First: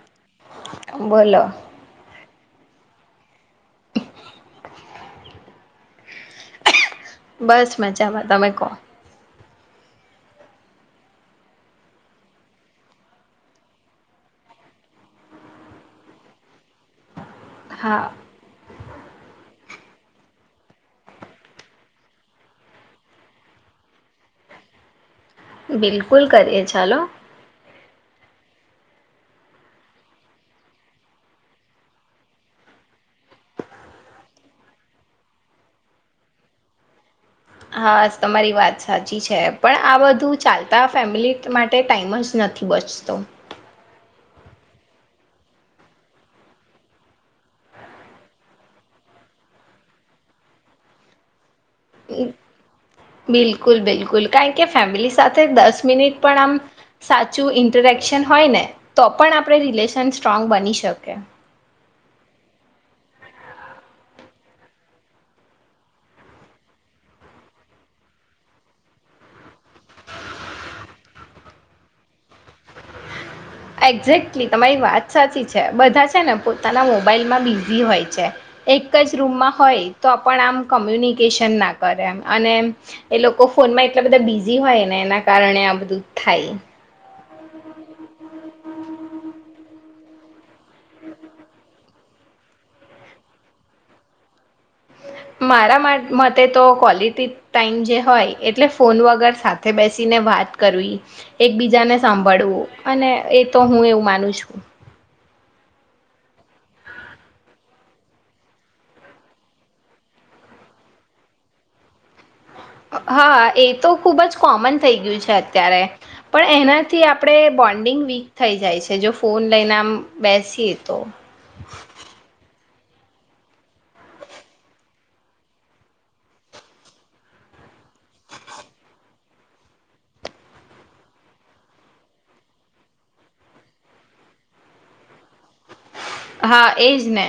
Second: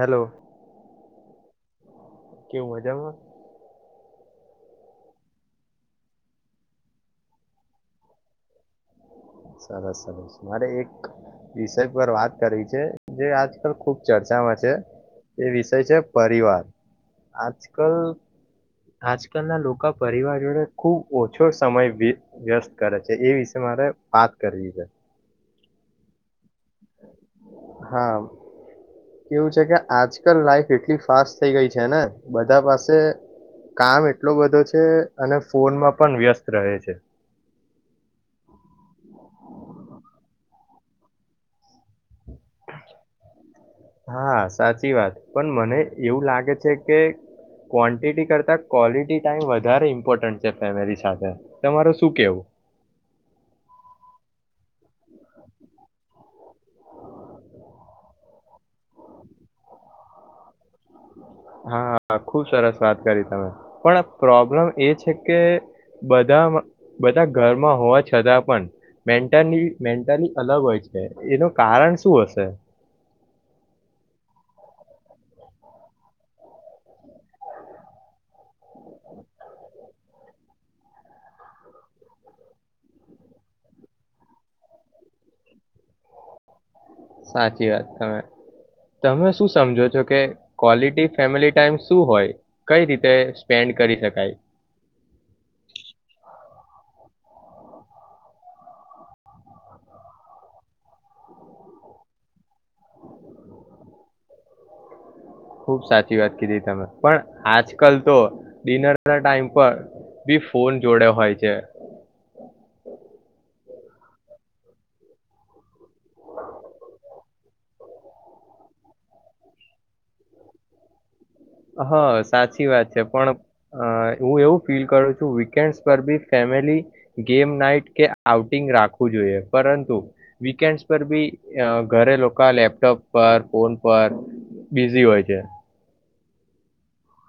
Hello બોલો. કેવું મજામાં? બસ મજામાં તમે કો. સરસ સરસ મારે એક વિષય પર વાત કરવી છે જે આજકાલ ખુબ ચર્ચામાં છે એ વિષય છે પરિવાર. આજકલ હા આજકાલના લોકા પરિવાર જોડે ખુબ ઓછો સમય વીત વ્યસ્ત કરે છે એ વિશે મારે વાત કરવી છે. બિલકુલ કરીએ ચાલો હા. કેવું છે કે આજકાલ લાઈફ એટલી ફાસ્ટ થઈ ગઈ છે ને બધા પાસે કામ એટલો બધો છે અને ફોનમાં પણ વ્યસ્ત રહે છે. હા, તમારી વાત સાચી છે પણ આ બધું ચાલતા ફેમિલી માટે ટાઈમ જ નથી બચતો. હા, સાચી વાત પણ મને એવું લાગે છે કે ક્વોન્ટિટી કરતા ક્વોલિટી ટાઈમ વધારે ઇમ્પોર્ટન્ટ છે ફેમિલી સાથે તમારું શું કેવું? બિલકુલ બિલકુલ કારણ કે ફેમિલી સાથે દસ મિનિટ પણ આમ સાચું ઇન્ટરેક્શન હોય ને તો પણ આપણે રિલેશન સ્ટ્રોંગ બની શકે. હા, ખુબ સરસ વાત કરી તમે પણ આ પ્રોબ્લેમ એ છે કે બધામાં બધા ઘરમાં હોવા છતાં પણ મેન્ટલી મેન્ટલી અલગ હોય છે એનું કારણ શું હશે? એક્ઝેક્ટલી તમારી વાત સાચી છે બધા છે ને પોતાના મોબાઈલમાં બિઝી હોય છે એક જ રૂમમાં હોય તો પણ આમ કોમ્યુનિકેશન ના કરે એમ અને એ લોકો ફોનમાં એટલા બધા બિઝી હોયને એના કારણે આ બધું થાય. સાચી વાત તમે તમે શું સમજો છો કે ક્વોલિટી ફેમિલી ટાઈમ શું હોય? કઈ રીતે સ્પેન્ડ કરી શકાય? મારા મતે તો ક્વોલિટી ટાઈમ જે હોય એટલે ફોન વગર સાથે બેસીને વાત કરવી એકબીજાને સાંભળવું અને એ તો હું એવું માનું છું. ખુબ સાચી વાત કીધી તમે પણ આજકાલ તો ડિનરના ટાઈમ પર બી ફોન જોડે હોય છે. હા એ તો ખુબ જ કોમન થઈ ગયું છે અત્યારે પણ એનાથી આપણે બોન્ડિંગ વીક થઈ જાય છે જો ફોન લઈને આમ બેસીએ તો હ, સાચી વાત છે. પણ હું એવું ફીલ કરું છું વીકેન્ડ પર બી ફેમિલી ગેમ નાઈટ કે આઉટિન્ગ રાખવું જોઈએ પરંતુ વીકેન્ડસ પર બી ઘરે લોકા લેપટોપ પર ફોન પર બિઝી હોય છે. હા એજ ને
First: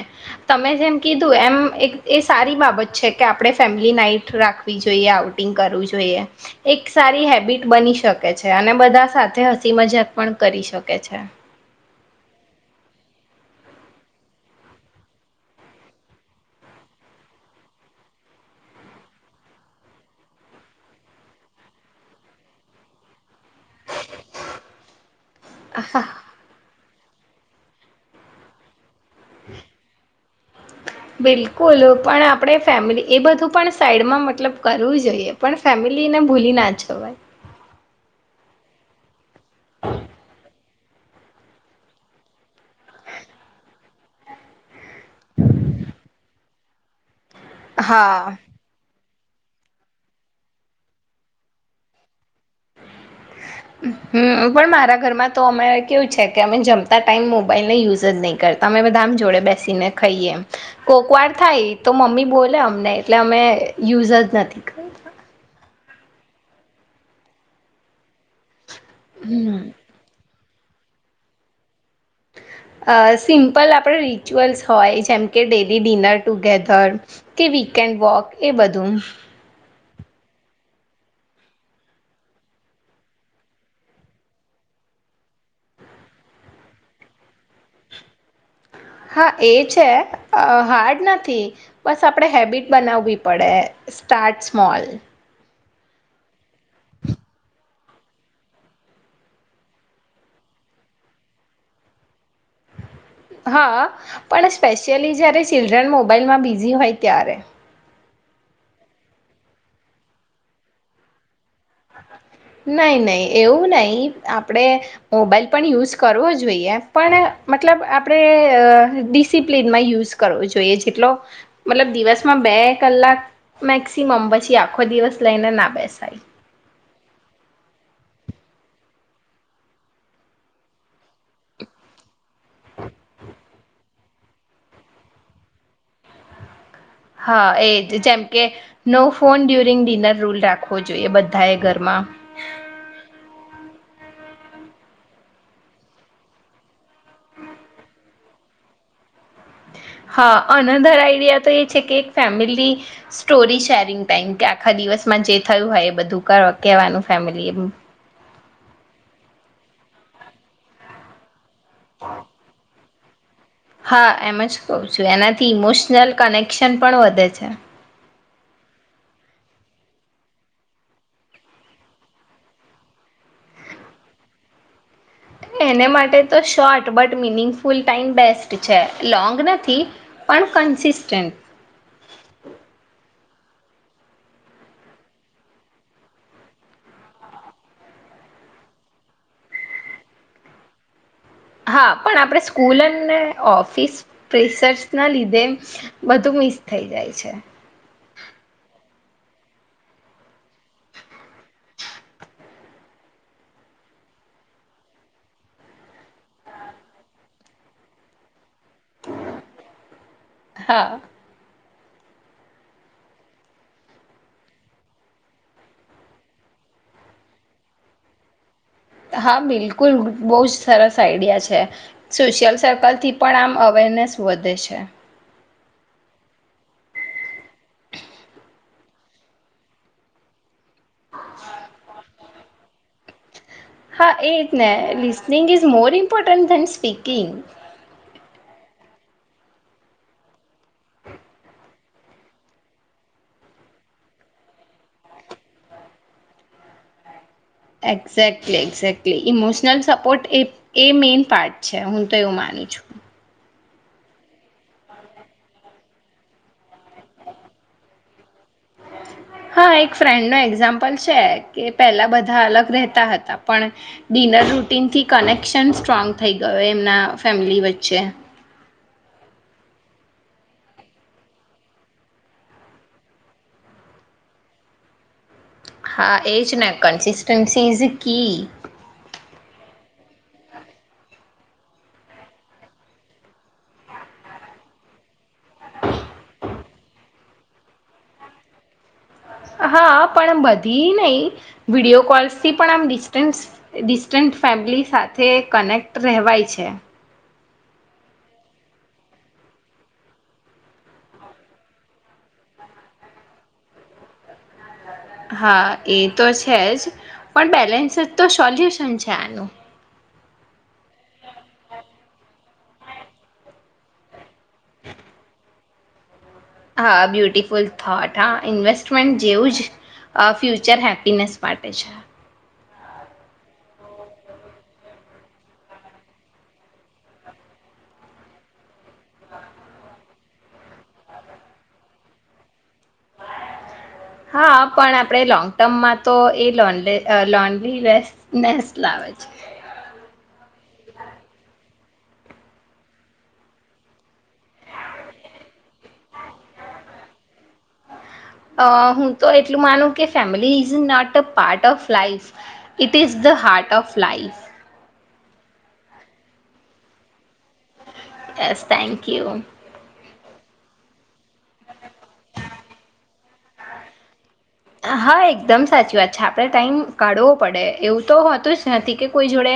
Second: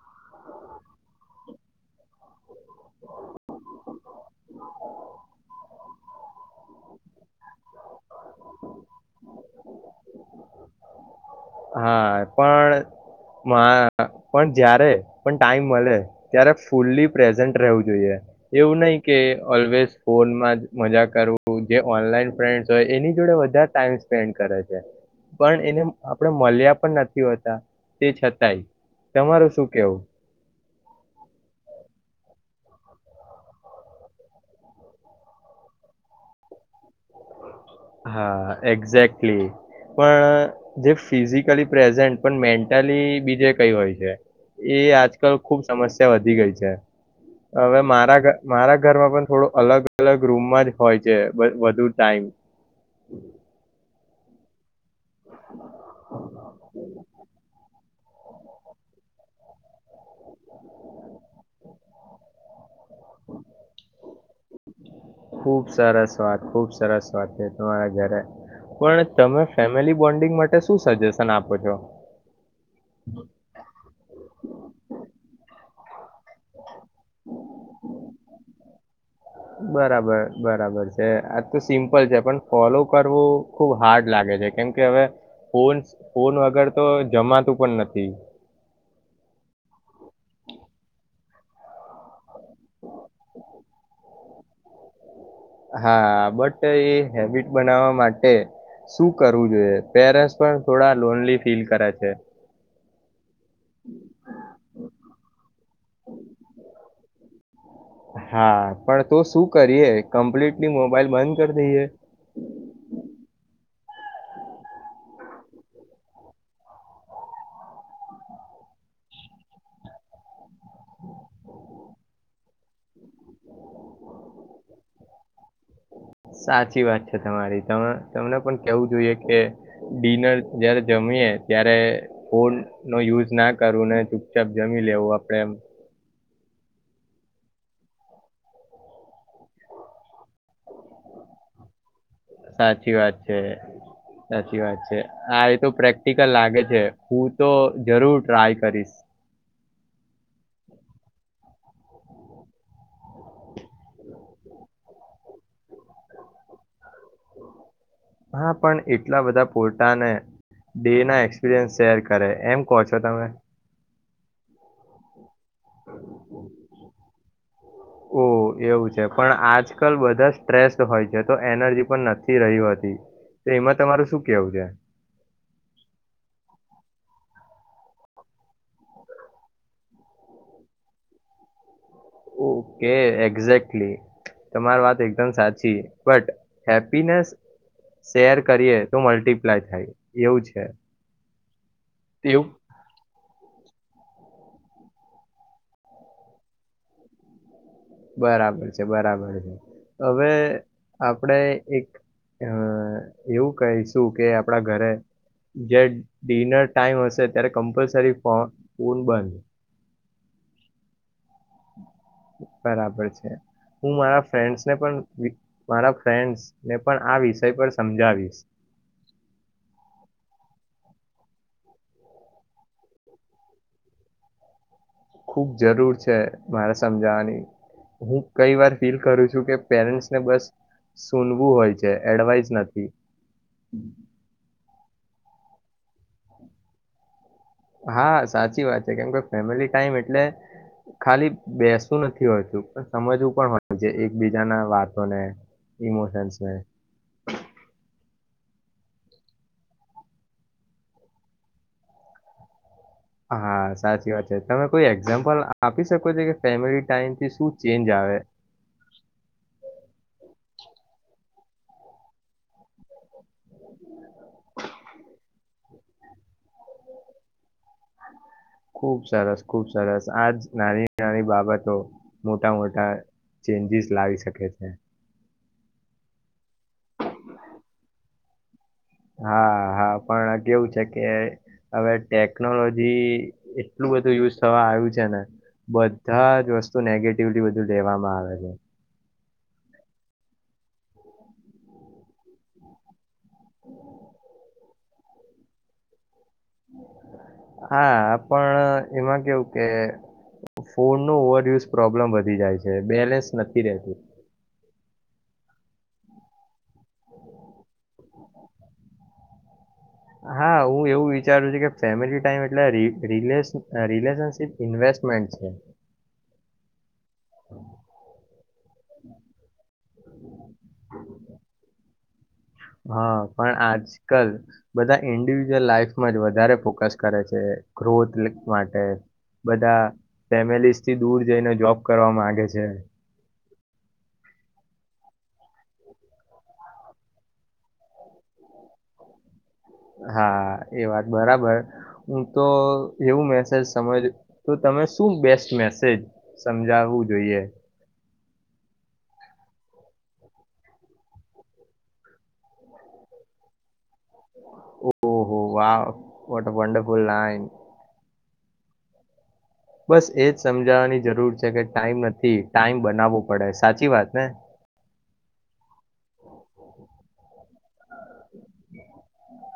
તમે જેમ કીધું એમ એક એ સારી બાબ છે કે આપણે ફેમ નાઈટ રાખવી જોઈએ આઉટિંગ કરવું જોઈએ એક સારી હેબિટ બની શકે છે અને બધા સાથે હસી મજાક પણ કરી શકે છે. હા પણ મા પણ જ્યારે પણ ટાઈમ મળે ત્યારે ફુલ્લી પ્રેઝન્ટ રહેવું જોઈએ એવું નહીં કે ઓલવેઝ ફોનમાં મજા કરવું જે ઓનલાઈન ફ્રેન્ડ્સ હોય એની જોડે વધારે ટાઈમ સ્પેન્ડ કરે છે. પણ હા એને મલ્યા પણ નથી હોતા તે છતાંય તમારું શું કેવું બિલકુલ પણ આપ ણે ફેમિલી એ બધું પણ સાઈડમાં મતલબ કરવું જોઈએ પણ ફેમેલીને ભૂલી ના જવાય. હા એક્ઝેક્ટલી પણ જે ફિઝિકલી પ્રેઝન્ટ પણ મેન્ટલી બીજે કઈ હોય છે. એ આજકાલ ખુબ સમસ્યા વધી ગઈ છે. [unintelligible] હવે હા મારા મારા ઘરમાં પણ થોડો અલગ અલગ રૂમમાં જ હોય છે વધુ ટાઈમ. [inaudible] હમ્મ પણ મારા ઘરમાં તો અમે કેવું છે કે અમે જમતા ટાઈમ મોબાઈલને યુઝ જ નહી કરતા અમે બધા આમ જોડે બેસીને ખાઈએ એમ કોકવાર થાય તો મમ્મી બોલે અમને એટલે અમે યુઝ જ નથી કરતા. ખુબ સરસ વાત ખુબ સરસ વાત છે તમારા ઘરે. પણ તમે હમ ફેમિલી બોન્ડિંગ માટે શું સજેશન આપો છો? અ સિમ્પલ આપડે રિચ્યુઅલ્સ હોય જેમ કે ડેલી ડિનર ટુગેધર કે વીકેન્ડ વોક એ બધું. બરાબર બરાબર છે આજ તો સિમ્પલ છે પણ ફોલો કરવું ખુબ હાર્ડ લાગે છે કેમ કે હવે ફોન ફોન વગર તો જમાતું પણ નથી. હા એ છે હાર્ડ નથી બસ આપણે હેબિટ બનાવવી પડે સ્ટાર્ટ સ્મોલ. હા બટ એ હેબિટ બનાવવામાં માટે શું કરવું જોઈએ પેરે પણ થોડા લોનલી ફીલ કરે છે? હા પણ સ્પેશિયલી જ્યારે ચિલ્ડ્રન મોબાઈલમાં બિઝી હોય ત્યારે. હા પણ તો શું કરીએ કમ્પ્લીટલી મોબાઈલ બંધ કરી દઈએ? નહી નહી એવું નહી. આપણેે મોબાઈલ પણ યુઝ કરવો જોઈએ પણ મતલબ આપણેે ડિસિપ્લનમાં યુઝ કરવો જોઈએ જેટલો મલબ દિવસમાં બે કલાક મેક્સિમમ પછી આખો દિવસ લઈને ના બેસાઈ. સાચી વાત છે તમા તમને પણ કેવું જોઈએ કે ડિનર જયારે જમીયએ ત્યારે ફોન નો યુઝ ના કરું ને. ચુપચાપ જમી લેવું આપડે એમ હા એજ જેમ કે no phone during dinner rule રાખવો જોઈએ બધા એ ઘરમાં. સાચી વાત છે સાચી વાત છે આ એ તો પ્રેક્ટિકલ લાગે છે હું તો જરૂર ટ્રાય કરીશ. હા અનધાર આઈડિયા તો એ છે કે એક ફેમિલી સ્ટોરી શેરિંગ ટાઈમ કે આખા દિવસમાં જે થયું હોય એ બધું કર કેવાનું ફેમિલી એ. પણ એટલા બધા પોલટાને ડે ના એક્સપિરયન્સ શેર કરે એમ કહો છો તમે. હા એમ જ કહું છું એના થી ઇમોશનલ કનેક્શન પણ વધે છે. ઓહ એવું છે પણ આજકાલ બધા સ્ટ્રેસ હોય છે તો એનર્જી પણ નથી રહી હતી તો એમાં તમારું શું કેવું છે? એને માટે તો short but meaningful full time best છે લોંગ નથી પણ કન્સન્ટન્સી. ઓકે એક્ઝેકલી તમારી વાત એકદમ સાચી બટ હેપીનેસ શેર કરીએ તો મલ્ટિપ્લાય થાય એવું છે. હા પણ આપણે એવું સ્કૂલને ઓફ પીસ પ્રેસર્સ ના લીધે બધું મિસ થઈ જાય છે. બરાબર છે બરાબર છે હવે આપણેે એક અ એવું કહીશું કે આપડા ઘરે જે ડિનર ટાઈમ હશે ત્યારે કમ્પલસરી ફો ન બંધ. હા. બરાબર છે હું મારા ફ્રેન્ડસને પણ મારા ફ્રેન્ડસ ને પણ આ વિષય પર સમજાવીશ. હા બિલકુલ બહુ જ સરસ. આઈડિયા છે સોશિયલ સર્કલથી પણ આમ અવેરનેસ વધે છે. ખુબ જરૂર છે મારે સમજાવવાની હું કઈ વાર ફીલ કરું છું કે પેરેન્ટ્સને બસ સુનવું હોય છે એડવાઈસ નથી. હા એ જ ને listening is more important than speaking. હા સાચી વાત છે કેમ કે ફેમિલી ટાઈમ એટલે ખાલી બેસવું નથી હોતું સમજવું પણ હોય એકબીજાના વાતોને, ઈમોશન્સને. એક્ઝેક્ટલી એક્ઝેક્ટલી ઇમોશનલ સપોર્ટ એ મેઈન પાર્ટ છે હું તો એવું માનું છું. હા સાચી વાત છે તમે કોઈ એક્ઝામ્પલ આપી શકો છો કે ફેમિલી ટાઈમથી શું ચેન્જ આવે. હા એક ફ્રેન્ડનો એક્ઝામ્પલ છે કે પહેલા બધા અલગ રહેતા હતા પણ ડિનર રૂટીનથી કનેક્શન સ્ટ્રોંગ થઈ ગયો એમના ફેમિલી વચ્ચે. ચે. ખુબ સરસ ખુબ સરસ આજ નાની નાની બાબતો મોટા મોટા ચેન્જીસ લાવી શકે છે. હા એ છે ના કન્સિસ્ટન્સી ઈઝ કી. હા હા પણ કેવું છે કે હવે ટેકનોલોજી એટલું બધું યુઝ થવા આવ્યું છે ને. બધા જ વસ્તુ નેગેટિવલી બધું લેવામાં આવે હા પણ બધી નહી વિડીયો કોલ્સ થી પણ આમ ડિસ્ટ ડિસ્ટન્ટ ફેમિલી સાથે કનેક્ટ રહેવાય છે. હા પણ એમાં કેવું કે ફોન નું ઓવરયુઝ પ્રોબ્લેમ વધી જાય છે બેલેન્સ નથી રહેતું. હા એ તો છે જ. પણ બેલેન્સ જ તો સોલ્યુશન છે આનું. હા હું એવું વિચારું છું કે ફેમિલી ટાઈમ એટલે ર રિલેશન રિલેશનસ ઇન્વેસ્ટમેન્ટ છે. હા. બ્યુટિફુલ થોટ હા ઇન્વેસ્ટમેન્ટ જેવું જ અ ફ્યુચર હેપીનેસ માટે છે. હા પણ આજ કલ બધા ઇન્ડિવિજ્યુઅલ લાઈફમાં જ વધારે ફોકસ કરે છે ગ્રોથ માટે. બધા ફેમિલીઝ થી દૂર જઈને જોબ કરવા માંગે છે. હા પણ આપણે લોંગ ટર્મમાં તો એ લોનલિ અ લોનલીલેસ નેસ લાવે છે. હા એ વાત બરાબર હું તો એવું મેસેજ સમજ તો તમે શું બેસ્ટ મેસેજ સમજાવવું જોઈએ. અ હું તો એટલું માનું કે family is not a part of life it is the heart of life. ઓહો વાહ વાટ વંડરફુલ લાઇન. બસ થેન્ક યુ. બસ એજ સમજાવાની જરૂર છે કે ટાઈમ નથી ટાઈમ બનાવવો પડે સાચી વાત ને. હા એકદમ. સાચી વાત છે આપડે ટાઈમ કાઢવો પડે એવું. તો હોતું જ કે કોઈ જોડે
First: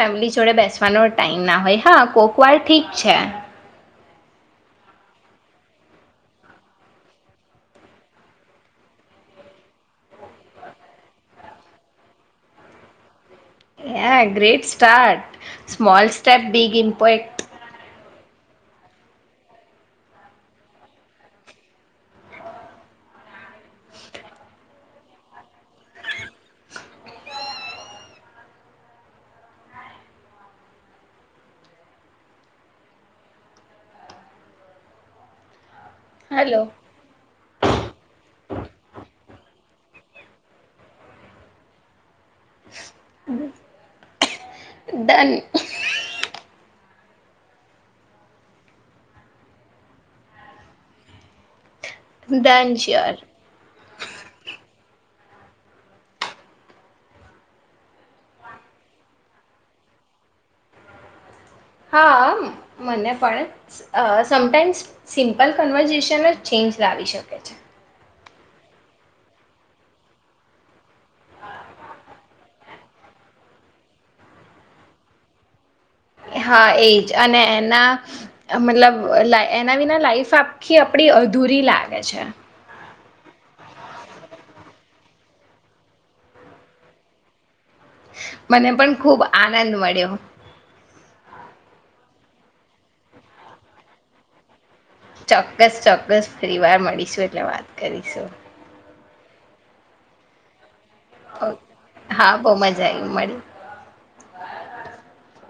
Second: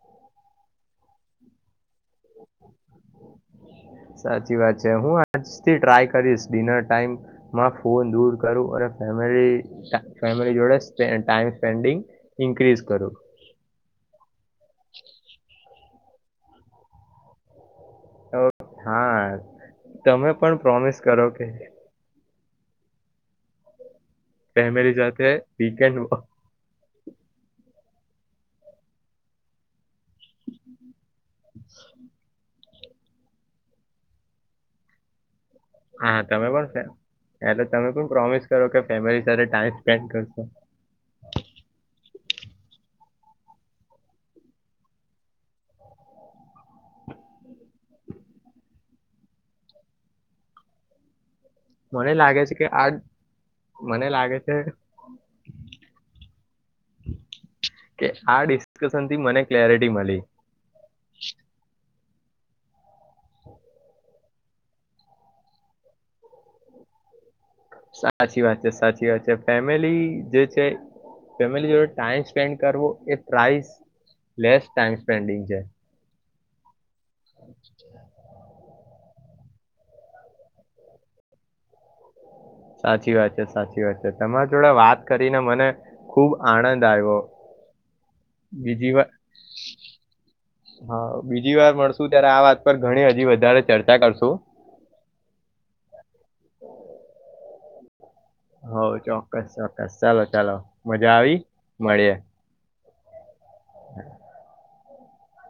ફેમલી જોડે બેસવાનો ટાઈમ ના હોય હા કોક વાર ઠીક છે. સાચી વાત છે. હું આજથી ટ્રાય કરીશ ડિનર ટાઈમમાં ફોન દૂર કરું અને ફેમલી ફેમિલી જોડે ટાઈમ સ્પેન્ડિંગ ઇન્ક્રીઝ કરું. એ great. Start. Small start big impact. હા તમે પણ પ્રોમિસ કરો કે ફેમલી જાતે વીકન્ડ [inaudible] હા તમે [inaudible] હલો તમે પણ પ્રોમિસ કરો કે ફેમિલી સાથે ટાઈમ સ્પેન્ડ કરશો. ડન મને લાગે છે કે ડન આ શ્યોર મને લાગે છે. કે આ ડિસ્કશન થી મને ક્લેરિટી મલી. હા આમ મને પણ અ સમટાઈમ્સ સિમ્પલ કન્વર્ઝેશન જ ચેન્જ લાવી શકે છે. સાચી વાત છે સાચી વાત છે ફેમિલી જે છે ફેમલી જોડે ટાઈમ સ્પેન્ડ કરવો એ પ્રાઇસ લેસ ટાઈમ સ્પેન્ડિંગ છે. હા એ. જ અને એના મતલબ એલે એના વિના લાઈફ આખી આપડી અધૂરી લાગે છે. સાચી વાત છે સાચી વાત છે તમારા જોડે વાત કરીને મને ખુબ આનંદ આયવો. મને પણ ખુબ આનંદ મળ્યો. જી વાર મળશું ત્યારે આ વાત પર ઘણી હજી વધારે ચર્ચા કરશું. ચોક્કસ ચોક્કસ ફરીવાર મળીશું એટલે વા કરીશું. હ ચોક્કસ ચોક્કસ ચાલો ચાલો. મજા આવી મળ્યે. જાય મળી. [inaudible] [inaudible]